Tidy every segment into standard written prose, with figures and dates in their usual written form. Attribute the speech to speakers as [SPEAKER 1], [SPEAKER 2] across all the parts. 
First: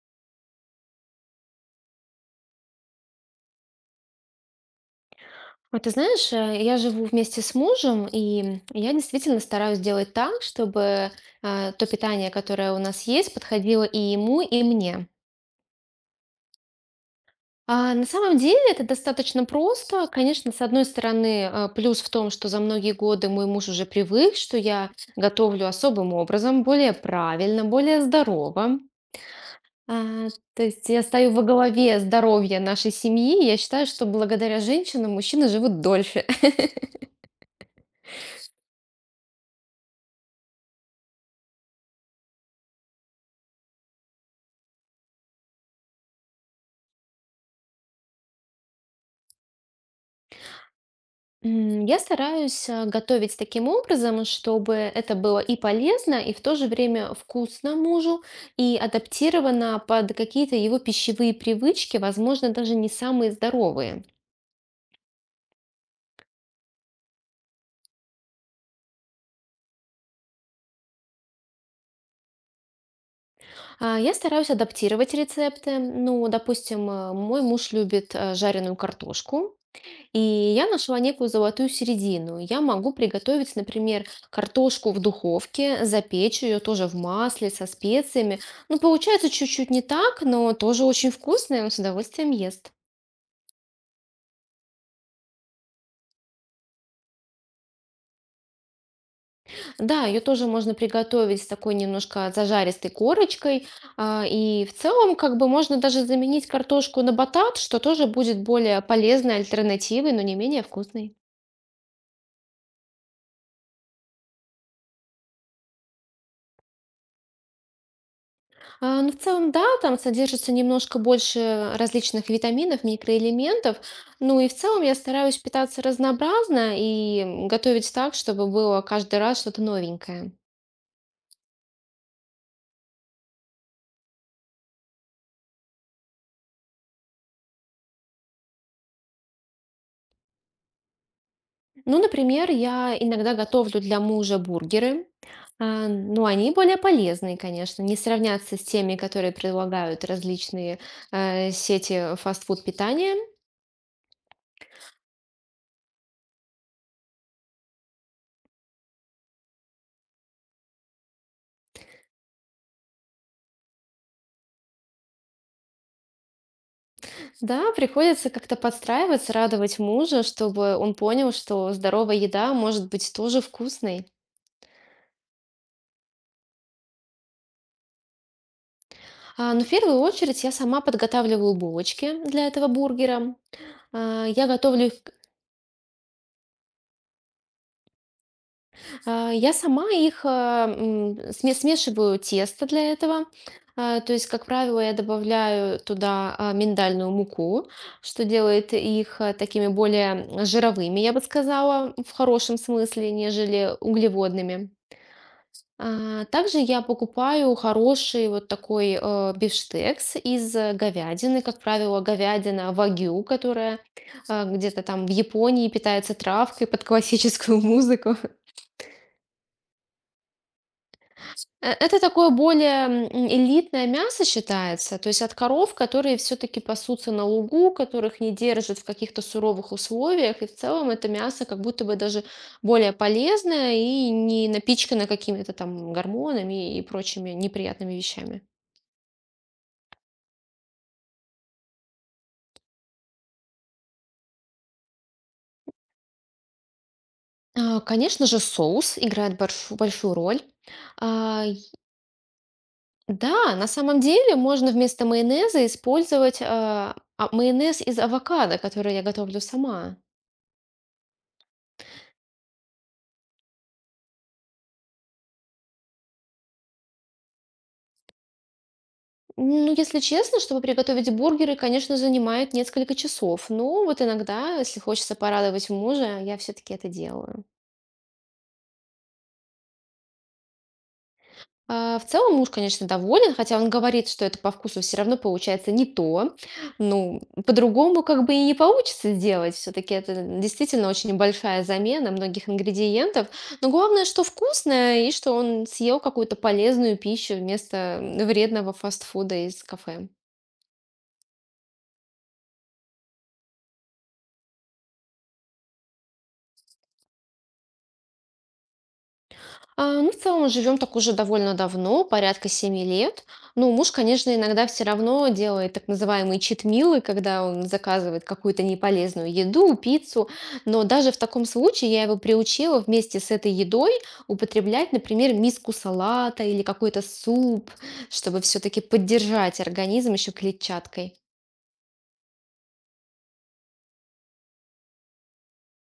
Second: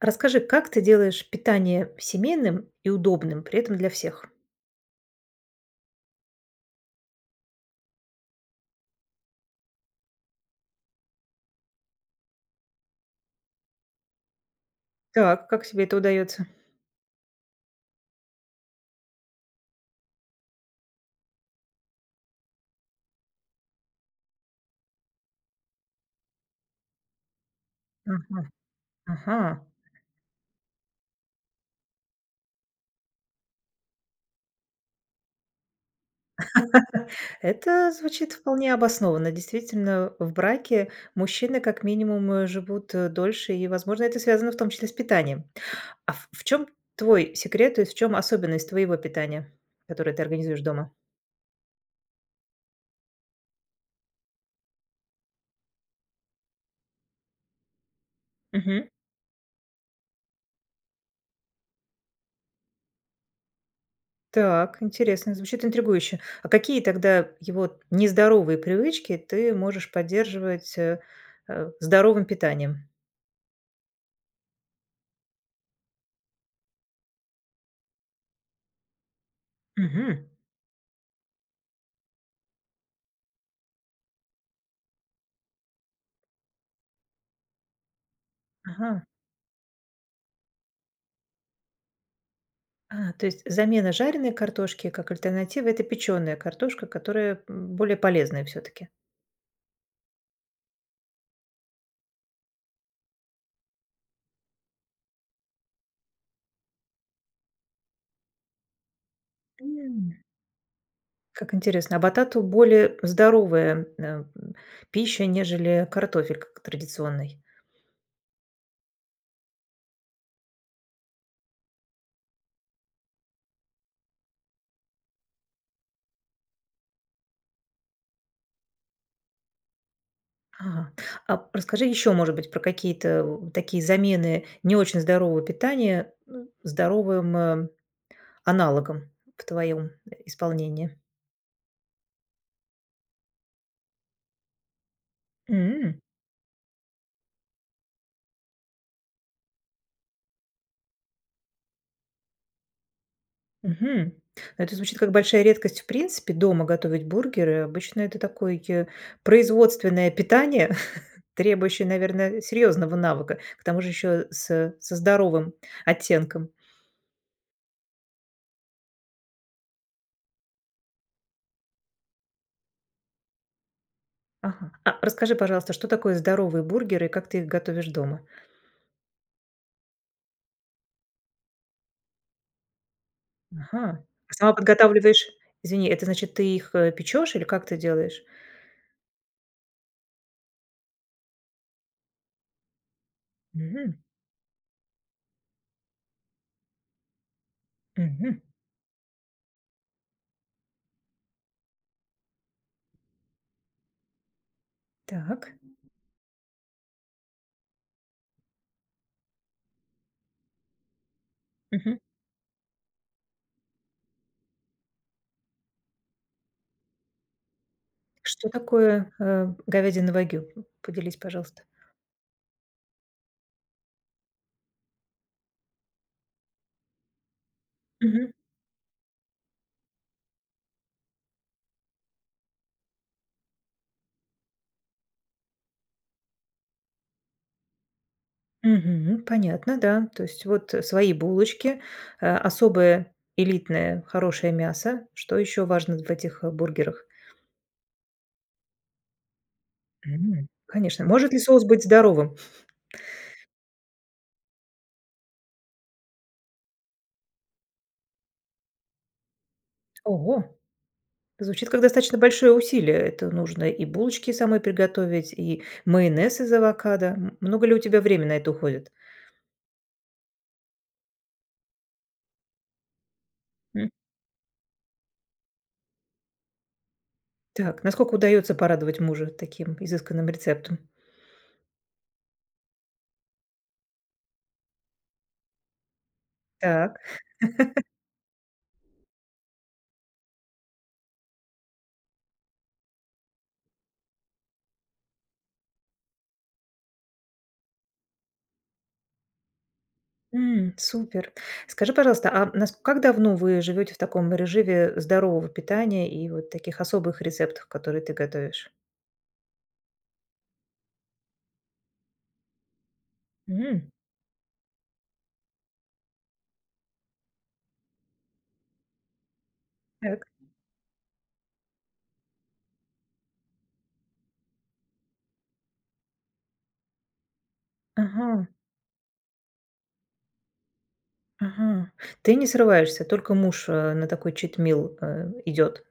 [SPEAKER 1] Расскажи, как ты делаешь питание семейным и удобным, при этом для всех?
[SPEAKER 2] Вот ты знаешь, я живу вместе с мужем, и я действительно стараюсь делать так, чтобы то питание, которое у нас есть, подходило и ему, и мне.
[SPEAKER 1] Так, как тебе это удается?
[SPEAKER 2] А на самом деле это достаточно просто. Конечно, с одной стороны, плюс в том, что за многие годы мой муж уже привык, что я готовлю особым образом, более правильно, более
[SPEAKER 1] Ага,
[SPEAKER 2] здорово.
[SPEAKER 1] ага.
[SPEAKER 2] А, то есть я стою во главе здоровья нашей семьи. И я считаю, что благодаря женщинам мужчины живут дольше.
[SPEAKER 1] Это звучит вполне обоснованно. Действительно, в браке мужчины как минимум живут дольше, и, возможно, это связано в том числе с питанием. А в чем твой секрет, то есть в чем особенность твоего питания, которое ты организуешь дома?
[SPEAKER 2] Я стараюсь готовить таким образом, чтобы это было и полезно, и в то же время вкусно мужу, и адаптировано под какие-то его пищевые привычки, возможно, даже не самые здоровые.
[SPEAKER 1] Так, интересно, звучит интригующе. А какие тогда его нездоровые привычки ты можешь поддерживать, здоровым питанием?
[SPEAKER 2] Я стараюсь адаптировать рецепты. Ну, допустим, мой муж любит жареную картошку. И
[SPEAKER 1] Мгм.
[SPEAKER 2] я нашла некую золотую середину. Я могу приготовить, например, картошку в духовке, запечь ее тоже в масле со специями. Ну,
[SPEAKER 1] Ага.
[SPEAKER 2] получается чуть-чуть не так, но тоже очень вкусно, и он с удовольствием ест.
[SPEAKER 1] А, то есть замена жареной картошки как альтернатива — это печеная картошка, которая, более полезная все таки.
[SPEAKER 2] Да, ее тоже можно приготовить с такой немножко зажаристой корочкой. И в целом, как бы можно даже заменить картошку на батат, что тоже будет более полезной альтернативой,
[SPEAKER 1] М,
[SPEAKER 2] но не менее вкусной.
[SPEAKER 1] как интересно. А батату более здоровая, пища, нежели картофель как традиционный.
[SPEAKER 2] Ну, в целом, да, там содержится немножко больше различных витаминов, микроэлементов. Ну и в целом я стараюсь питаться разнообразно и готовить так, чтобы было каждый раз что-то новенькое.
[SPEAKER 1] Ага. А расскажи еще, может быть, про какие-то в такие замены не очень здорового питания, ну, здоровым, аналогом в твоем исполнении.
[SPEAKER 2] Ну, например, я иногда готовлю для мужа бургеры.
[SPEAKER 1] М,
[SPEAKER 2] Ну, они более полезные, конечно, не сравнятся с теми, которые предлагают различные сети фастфуд питания.
[SPEAKER 1] мгм. Ну, это звучит как большая редкость, в принципе, дома готовить бургеры. Обычно это такое, производственное питание, требующее, наверное, серьезного навыка, к тому же еще со здоровым оттенком.
[SPEAKER 2] Да, приходится как-то подстраиваться, радовать мужа, чтобы он понял, что здоровая еда может быть тоже вкусной.
[SPEAKER 1] Ага. А расскажи, пожалуйста, что такое здоровые бургеры и как ты их готовишь дома?
[SPEAKER 2] Но в первую очередь я сама подготавливаю булочки для этого бургера.
[SPEAKER 1] Ага.
[SPEAKER 2] А,
[SPEAKER 1] А
[SPEAKER 2] я
[SPEAKER 1] сама
[SPEAKER 2] готовлю их,
[SPEAKER 1] подготавливаешь извини, это значит, ты их, печёшь или как ты делаешь?
[SPEAKER 2] я сама их смешиваю тесто для этого.
[SPEAKER 1] Мгм,
[SPEAKER 2] То есть, как правило, я добавляю туда миндальную муку, что
[SPEAKER 1] мгм.
[SPEAKER 2] делает их такими более жировыми, я бы сказала, в хорошем смысле, нежели углеводными.
[SPEAKER 1] Так.
[SPEAKER 2] Также я покупаю хороший вот такой бифштекс из говядины, как
[SPEAKER 1] Мгм.
[SPEAKER 2] правило, говядина вагю, которая где-то там в Японии питается травкой под классическую музыку.
[SPEAKER 1] Что такое, говядина вагю? Поделись, пожалуйста.
[SPEAKER 2] Это такое более элитное мясо считается, то есть от коров, которые все-таки пасутся на лугу, которых не
[SPEAKER 1] Мгм,
[SPEAKER 2] держат в каких-то суровых условиях, и в целом это мясо как будто бы даже более полезное и не напичкано какими-то там гормонами и прочими неприятными вещами.
[SPEAKER 1] мгм. Понятно, да. То есть вот, свои булочки, особое элитное хорошее мясо. Что еще важно в этих, бургерах?
[SPEAKER 2] Конечно же, соус играет большую роль.
[SPEAKER 1] М, конечно. Может ли
[SPEAKER 2] А, и-
[SPEAKER 1] соус быть здоровым?
[SPEAKER 2] Да, на самом деле можно вместо майонеза использовать майонез из авокадо, который я готовлю сама.
[SPEAKER 1] Ого! Звучит как достаточно большое усилие. Это нужно и булочки самой приготовить, и майонез из авокадо. Много ли у тебя времени на это уходит?
[SPEAKER 2] Ну, если честно, чтобы приготовить бургеры, конечно, занимает несколько часов. Но
[SPEAKER 1] М,
[SPEAKER 2] вот иногда, если хочется порадовать мужа, я все-таки это делаю.
[SPEAKER 1] так, насколько удается порадовать мужа таким изысканным рецептом?
[SPEAKER 2] В целом муж, конечно, доволен, хотя он говорит, что это по вкусу все равно получается не то.
[SPEAKER 1] Так,
[SPEAKER 2] Ну, по-другому как бы и не получится сделать. Все-таки это действительно очень большая замена многих ингредиентов. Но главное, что вкусное и что он съел какую-то полезную пищу вместо вредного фастфуда из кафе.
[SPEAKER 1] м, супер. Скажи, пожалуйста, как давно вы живете в таком режиме здорового питания и вот таких особых рецептов, которые ты готовишь?
[SPEAKER 2] Ну, в целом живем так уже довольно давно, порядка 7 лет. Ну,
[SPEAKER 1] М,
[SPEAKER 2] муж, конечно, иногда все равно делает так называемые читмилы, когда он заказывает какую-то неполезную еду,
[SPEAKER 1] так,
[SPEAKER 2] пиццу. Но даже в таком случае я его приучила вместе с этой едой употреблять, например, миску салата или какой-то суп,
[SPEAKER 1] ага,
[SPEAKER 2] чтобы все-таки поддержать организм еще клетчаткой.
[SPEAKER 1] ага. Ты не срываешься, только муж на такой читмил идет.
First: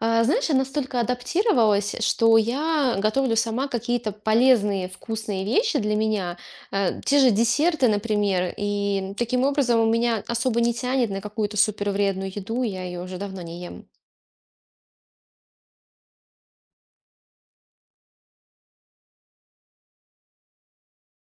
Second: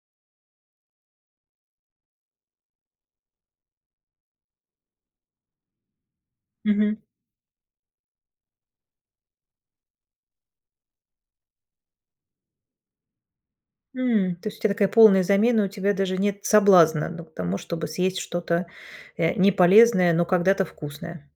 [SPEAKER 2] Знаешь, я настолько адаптировалась, что я готовлю сама какие-то полезные, вкусные вещи для меня. Те же десерты, например. И таким образом у меня особо не тянет на какую-то супервредную еду, я ее уже давно не ем.
[SPEAKER 1] М, то есть у тебя такая полная замена, у тебя даже нет соблазна, ну, к тому, чтобы съесть что-то, неполезное, но когда-то вкусное.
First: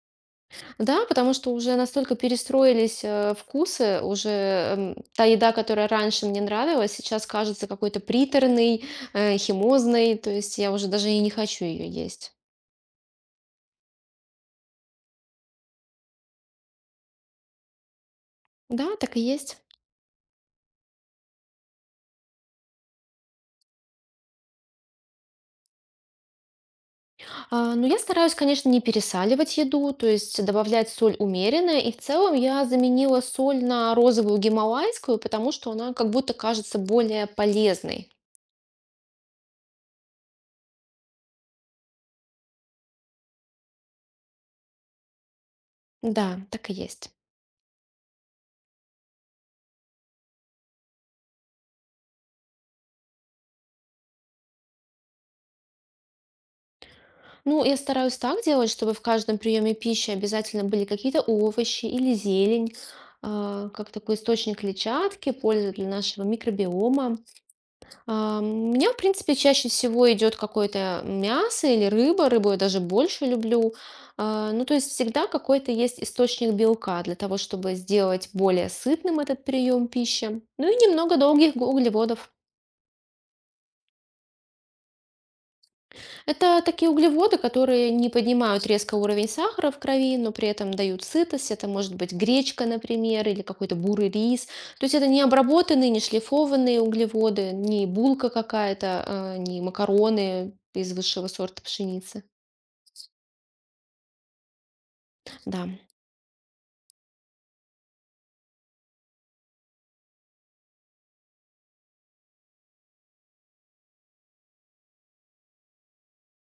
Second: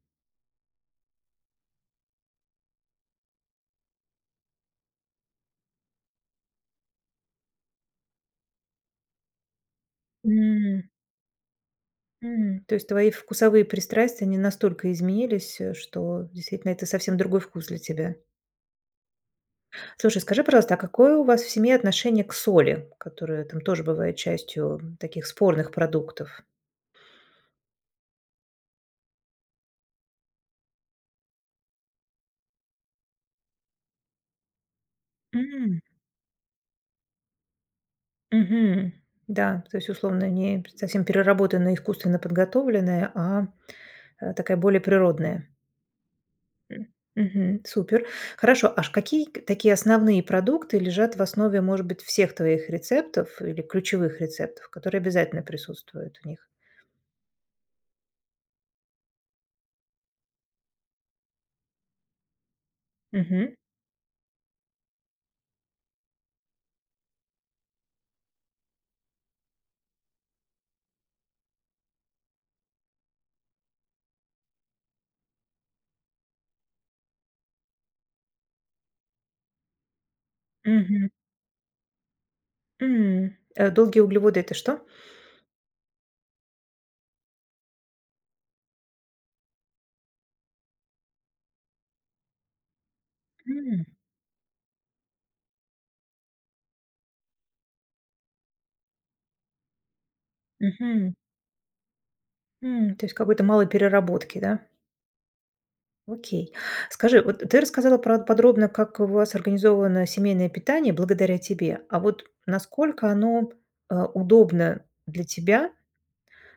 [SPEAKER 2] Да, потому что уже настолько перестроились вкусы, уже та еда, которая раньше мне нравилась, сейчас кажется какой-то приторной, химозной, то есть я уже
[SPEAKER 1] М,
[SPEAKER 2] даже и не хочу ее есть.
[SPEAKER 1] м. То есть твои вкусовые пристрастия, они настолько изменились, что действительно это совсем другой вкус для тебя.
[SPEAKER 2] Да, так и есть.
[SPEAKER 1] Слушай, скажи, пожалуйста, а какое у вас в семье отношение к соли, которая там тоже бывает частью, таких спорных продуктов?
[SPEAKER 2] Ну, я стараюсь, конечно, не пересаливать еду, то есть добавлять соль умеренно. И в целом я заменила соль на розовую гималайскую, потому что
[SPEAKER 1] М,
[SPEAKER 2] она как будто кажется более полезной.
[SPEAKER 1] мгм. Да, то есть, условно, не совсем переработанная, искусственно подготовленная, такая более природная.
[SPEAKER 2] Да, так и
[SPEAKER 1] М,
[SPEAKER 2] есть.
[SPEAKER 1] мгм. Супер. Хорошо. Аж какие к такие основные продукты лежат в основе, может быть, всех твоих рецептов или ключевых рецептов, которые обязательно присутствуют в них?
[SPEAKER 2] Ну, я стараюсь так делать, чтобы в каждом приеме пищи обязательно были какие-то овощи или зелень,
[SPEAKER 1] Мгм.
[SPEAKER 2] как такой источник клетчатки, пользы для нашего микробиома. Мне, в принципе, чаще всего идет какое-то мясо или рыба. Рыбу я даже больше люблю. Ну, то есть всегда какой-то есть источник белка для того, чтобы сделать более сытным этот прием пищи. Ну и
[SPEAKER 1] Мгм.
[SPEAKER 2] немного долгих углеводов.
[SPEAKER 1] М. Долгие углеводы — это что?
[SPEAKER 2] Это такие углеводы, которые не поднимают резко уровень сахара в крови, но при этом дают сытость. Это может быть гречка, например, или какой-то
[SPEAKER 1] М.
[SPEAKER 2] бурый рис. То есть это не обработанные, не шлифованные углеводы, не булка какая-то, а, не макароны из
[SPEAKER 1] Мгм.
[SPEAKER 2] высшего сорта пшеницы.
[SPEAKER 1] М. То есть какой-то малой переработки, да?
[SPEAKER 2] Да,
[SPEAKER 1] Окей. Скажи, вот ты рассказала про подробно, как у вас организовано семейное питание благодаря тебе. А вот насколько оно, удобно для тебя.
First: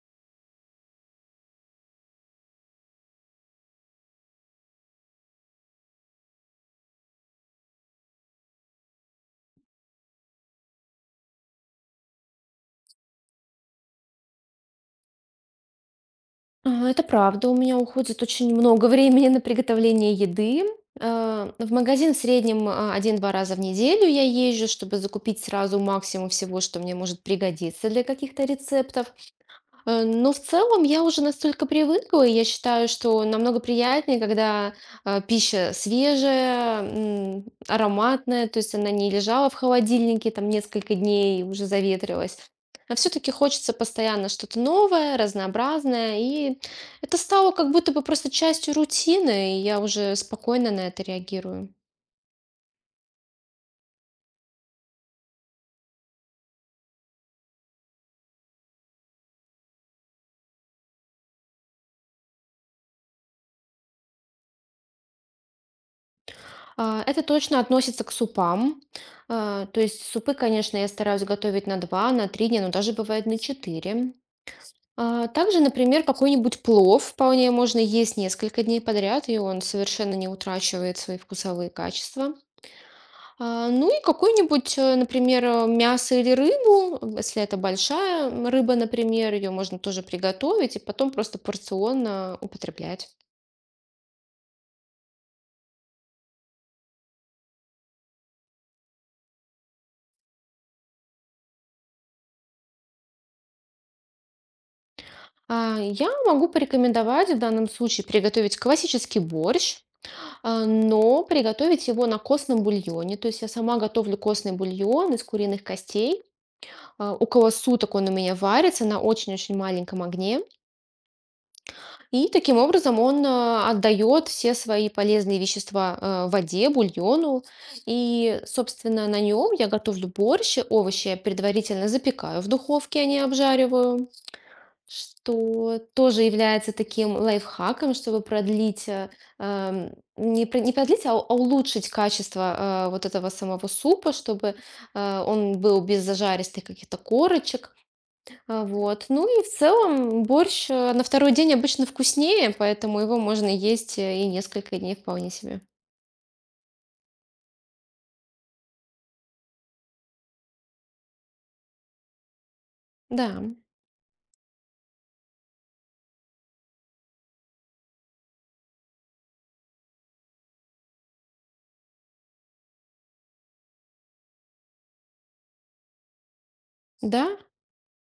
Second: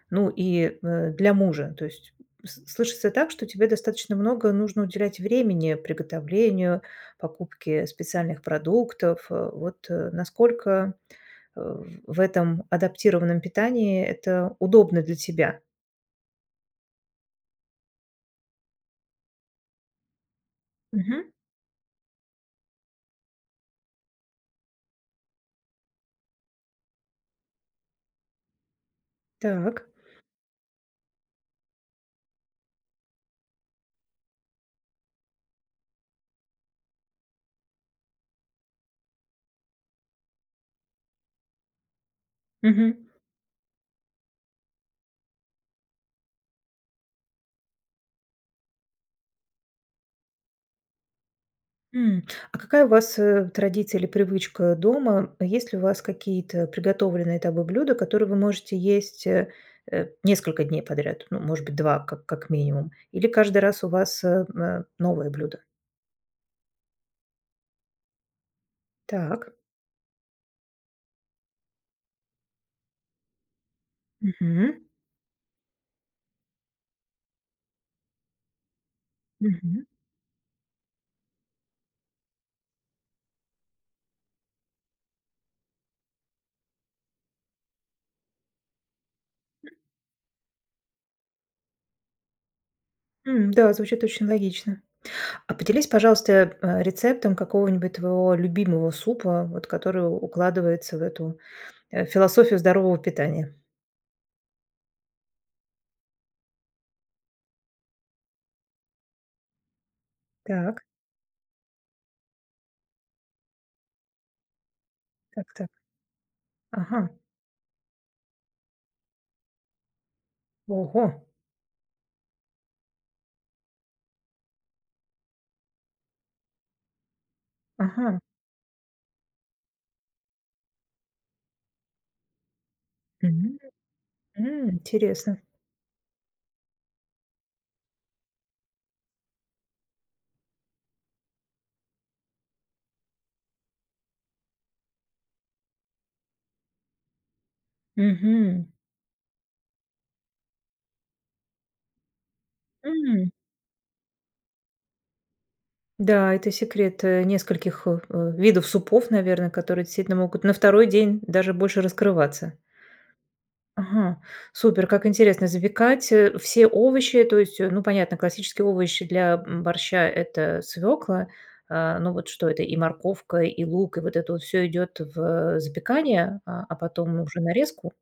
[SPEAKER 1] Ну и, для мужа. То есть с слышится так, что тебе достаточно много нужно уделять времени приготовлению, покупке специальных продуктов. Вот, насколько, э, в этом адаптированном питании это удобно для тебя?
[SPEAKER 2] Это правда. У меня уходит очень много времени на приготовление еды.
[SPEAKER 1] Мгм.
[SPEAKER 2] В магазин в среднем 1-2 раза в неделю я езжу, чтобы закупить сразу максимум всего, что мне может пригодиться для каких-то рецептов.
[SPEAKER 1] Так.
[SPEAKER 2] Ну, в целом, я уже настолько привыкла, и я считаю, что намного приятнее, когда пища свежая, ароматная, то есть она не лежала в холодильнике там несколько дней и уже заветрилась. А
[SPEAKER 1] Мгм.
[SPEAKER 2] все-таки хочется постоянно что-то новое, разнообразное, и это стало как будто бы просто частью рутины, и я уже спокойно на это реагирую.
[SPEAKER 1] М. А какая у вас, традиция или привычка дома? Есть ли у вас какие-то приготовленные тобой блюда, которые вы можете есть, несколько дней подряд? Ну, может быть, 2 как минимум. Или каждый раз у вас, новое блюдо?
[SPEAKER 2] Это точно относится к супам.
[SPEAKER 1] Так.
[SPEAKER 2] То есть супы, конечно, я стараюсь готовить на 2, на 3 дня, но даже бывает на 4.
[SPEAKER 1] Мгм.
[SPEAKER 2] Также, например, какой-нибудь плов вполне можно есть несколько дней подряд, и он
[SPEAKER 1] Мгм.
[SPEAKER 2] совершенно не утрачивает свои вкусовые качества. Ну и какой-нибудь, например, мясо или рыбу, если это большая рыба, например, ее можно тоже приготовить и потом просто порционно употреблять.
[SPEAKER 1] М, да, звучит очень логично. А поделись, пожалуйста, рецептом какого-нибудь твоего любимого супа, вот который укладывается в эту, философию здорового питания.
[SPEAKER 2] Я могу порекомендовать в данном случае приготовить классический борщ,
[SPEAKER 1] Так,
[SPEAKER 2] но приготовить его на костном бульоне. То есть я сама готовлю костный бульон из
[SPEAKER 1] так,
[SPEAKER 2] куриных
[SPEAKER 1] так.
[SPEAKER 2] костей.
[SPEAKER 1] Ага.
[SPEAKER 2] Около суток он у меня варится на очень-очень маленьком огне.
[SPEAKER 1] Ого!
[SPEAKER 2] И таким образом он отдает все свои полезные вещества воде, бульону.
[SPEAKER 1] Ага.
[SPEAKER 2] И, собственно, на нем я готовлю борщ, овощи я предварительно запекаю в духовке, а не обжариваю.
[SPEAKER 1] М, интересно.
[SPEAKER 2] Что тоже является таким лайфхаком, чтобы продлить, не продлить, а улучшить качество вот этого самого супа, чтобы он был без зажаристых каких-то корочек.
[SPEAKER 1] Мгм.
[SPEAKER 2] Вот. Ну и в целом борщ, на второй день обычно вкуснее, поэтому его
[SPEAKER 1] М.
[SPEAKER 2] можно есть и несколько дней вполне себе.
[SPEAKER 1] Да, это секрет, нескольких видов супов, наверное, которые действительно могут на второй день даже больше раскрываться.
[SPEAKER 2] Да.
[SPEAKER 1] Ага, супер, как интересно. Запекать, все овощи, то есть, ну, понятно, классические овощи для, борща — это свекла. Ну, вот что это? И морковка, и лук, и вот это вот всё идёт в, запекание, а потом
[SPEAKER 2] Да,
[SPEAKER 1] уже нарезку?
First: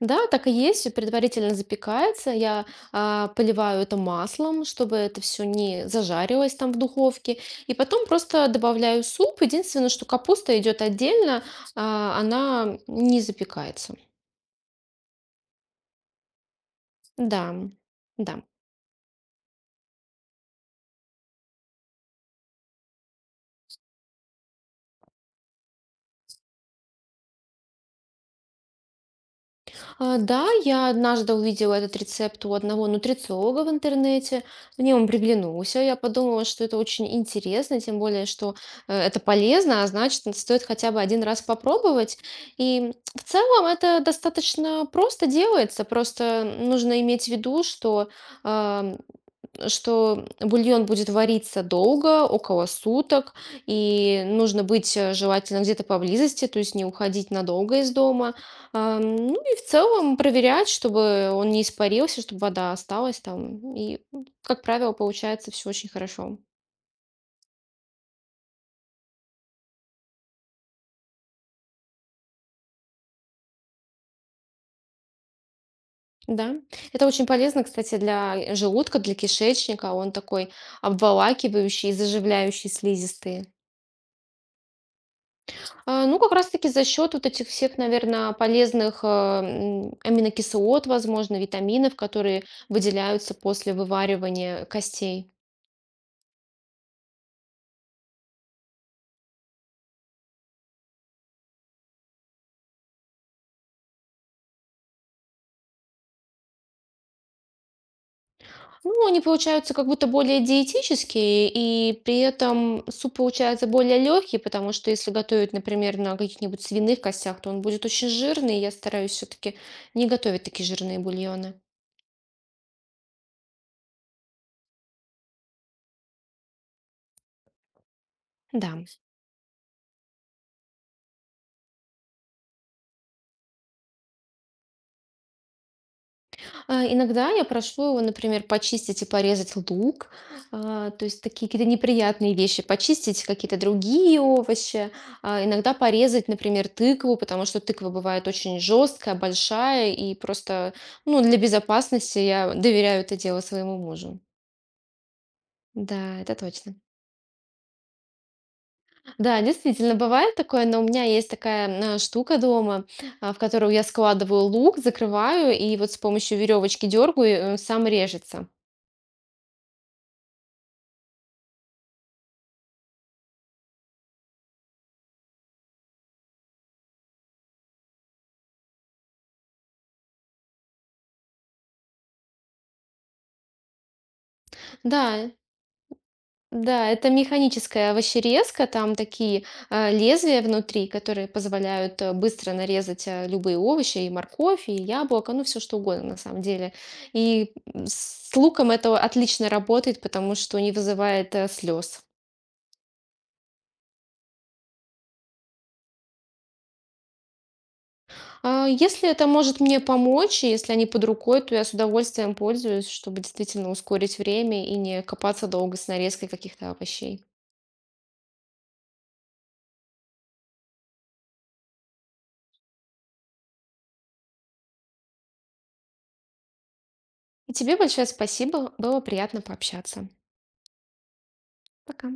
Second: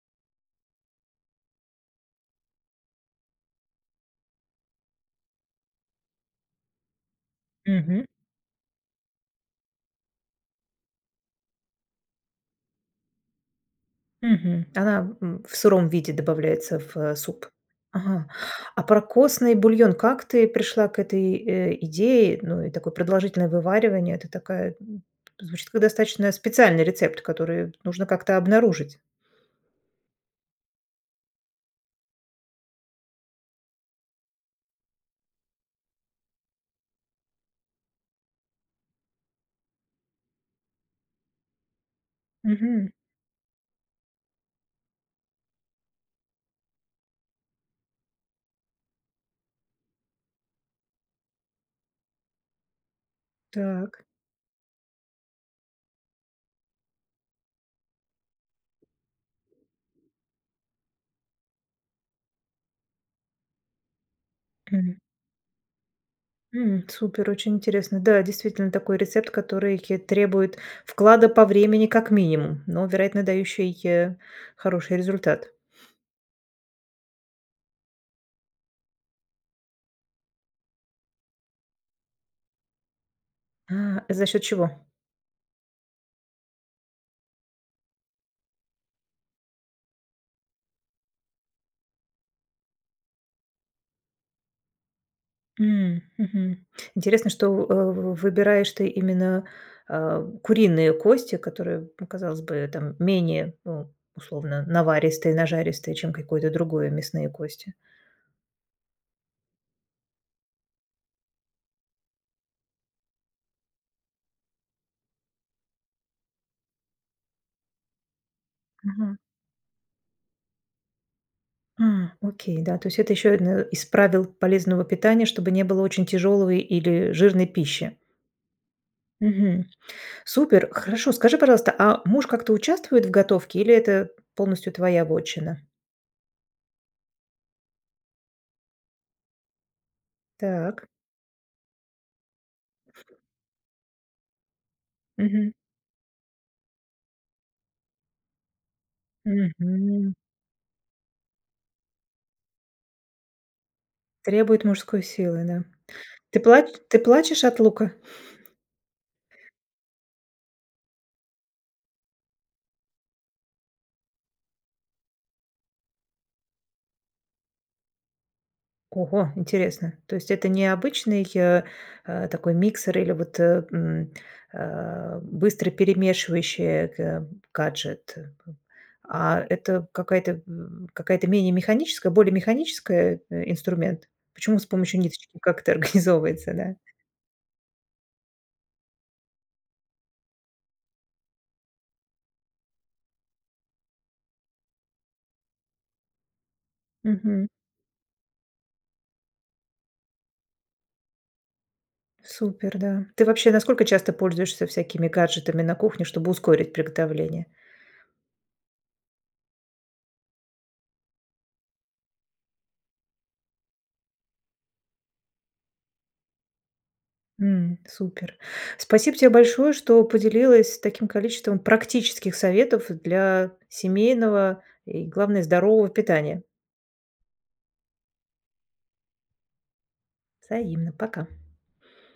[SPEAKER 2] да, так и есть, всё предварительно запекается. Я поливаю это маслом, чтобы это все не зажарилось там в духовке. И потом просто добавляю суп. Единственное, что капуста идет отдельно, а, она не запекается.
[SPEAKER 1] Мгм. Она, в сыром виде добавляется в,
[SPEAKER 2] Да,
[SPEAKER 1] суп. Ага.
[SPEAKER 2] да.
[SPEAKER 1] А про костный бульон как ты пришла к этой, идее? Ну, и такое продолжительное вываривание. Это такая, звучит как достаточно специальный рецепт, который нужно как-то обнаружить.
[SPEAKER 2] Да, я однажды увидела этот рецепт у одного нутрициолога в интернете. Мне он приглянулся. Я подумала, что это очень интересно, тем более, что это полезно, а значит, стоит хотя бы один раз попробовать.
[SPEAKER 1] Мгм.
[SPEAKER 2] И в целом это достаточно просто делается. Просто нужно иметь в виду, ам, что бульон будет вариться долго, около суток,
[SPEAKER 1] Так.
[SPEAKER 2] и нужно быть желательно где-то поблизости, то есть не уходить надолго из дома. Ну и в целом проверять, чтобы он не испарился, чтобы вода осталась там. И, как правило,
[SPEAKER 1] М.
[SPEAKER 2] получается все очень хорошо.
[SPEAKER 1] М, супер, очень интересно. Да, действительно, такой рецепт, который ке требует вклада по времени как минимум, но, вероятно, дающий, хороший результат.
[SPEAKER 2] Да, это очень полезно, кстати, для желудка, для кишечника. Он такой обволакивающий, заживляющий слизистые.
[SPEAKER 1] А, за счет чего?
[SPEAKER 2] Ну, как раз-таки за счет вот этих всех, наверное, полезных аминокислот, возможно, витаминов, которые выделяются после вываривания костей.
[SPEAKER 1] М, мгм. Интересно, что, э, в выбираешь ты именно, куриные кости, которые, ну, казалось бы, там менее, ну, условно, наваристые, нажаристые, чем какое-то другое мясные кости.
[SPEAKER 2] Ну, они получаются как будто более диетические, и при этом суп получается более легкий, потому что если готовить, например, на каких-нибудь свиных костях, то он будет очень жирный, и я стараюсь
[SPEAKER 1] Мгм.
[SPEAKER 2] все-таки не готовить такие жирные бульоны.
[SPEAKER 1] А, окей, да. То есть это еще одно из правил полезного питания, чтобы не было очень тяжелой или жирной пищи.
[SPEAKER 2] Да.
[SPEAKER 1] Мгм. Супер. Хорошо. Скажи, пожалуйста, а муж как-то участвует в готовке или это полностью твоя вотчина?
[SPEAKER 2] Иногда я прошу его, например, почистить и порезать лук,
[SPEAKER 1] Так.
[SPEAKER 2] то есть такие какие-то неприятные вещи, почистить какие-то другие овощи, а,
[SPEAKER 1] Мгм.
[SPEAKER 2] иногда порезать, например, тыкву, потому что тыква бывает очень жесткая, большая,
[SPEAKER 1] Мгм.
[SPEAKER 2] и просто, ну, для безопасности я доверяю это дело своему мужу.
[SPEAKER 1] Требует мужской силы, да.
[SPEAKER 2] Да, это точно.
[SPEAKER 1] Ты плачешь от лука?
[SPEAKER 2] Да, действительно, бывает такое, но у меня есть такая штука дома, в которую я складываю лук, закрываю, и вот с помощью веревочки дергаю, сам режется.
[SPEAKER 1] Ого, интересно. То есть это не обычный, такой миксер или вот, быстро перемешивающий г гаджет, а это какая-то, какая-то менее механическая, более механическая, инструмент? Почему с помощью
[SPEAKER 2] Да,
[SPEAKER 1] ниточки? Как это организовывается, да?
[SPEAKER 2] да, это механическая овощерезка, там такие лезвия внутри, которые позволяют быстро нарезать любые овощи, и морковь, и яблоко, ну все что угодно на самом деле.
[SPEAKER 1] Мгм.
[SPEAKER 2] И с луком это отлично работает, потому что не вызывает слез.
[SPEAKER 1] Супер, да. Ты вообще насколько часто пользуешься всякими гаджетами на кухне, чтобы ускорить приготовление?
[SPEAKER 2] Если это может мне помочь, и если они под рукой, то я с удовольствием пользуюсь, чтобы действительно ускорить время и не копаться долго с нарезкой каких-то овощей.
[SPEAKER 1] М, супер. Спасибо тебе большое, что поделилась таким количеством практических советов для семейного и, главное, здорового питания.
[SPEAKER 2] И тебе большое спасибо, было приятно пообщаться.
[SPEAKER 1] Взаимно. Пока.
[SPEAKER 2] Пока.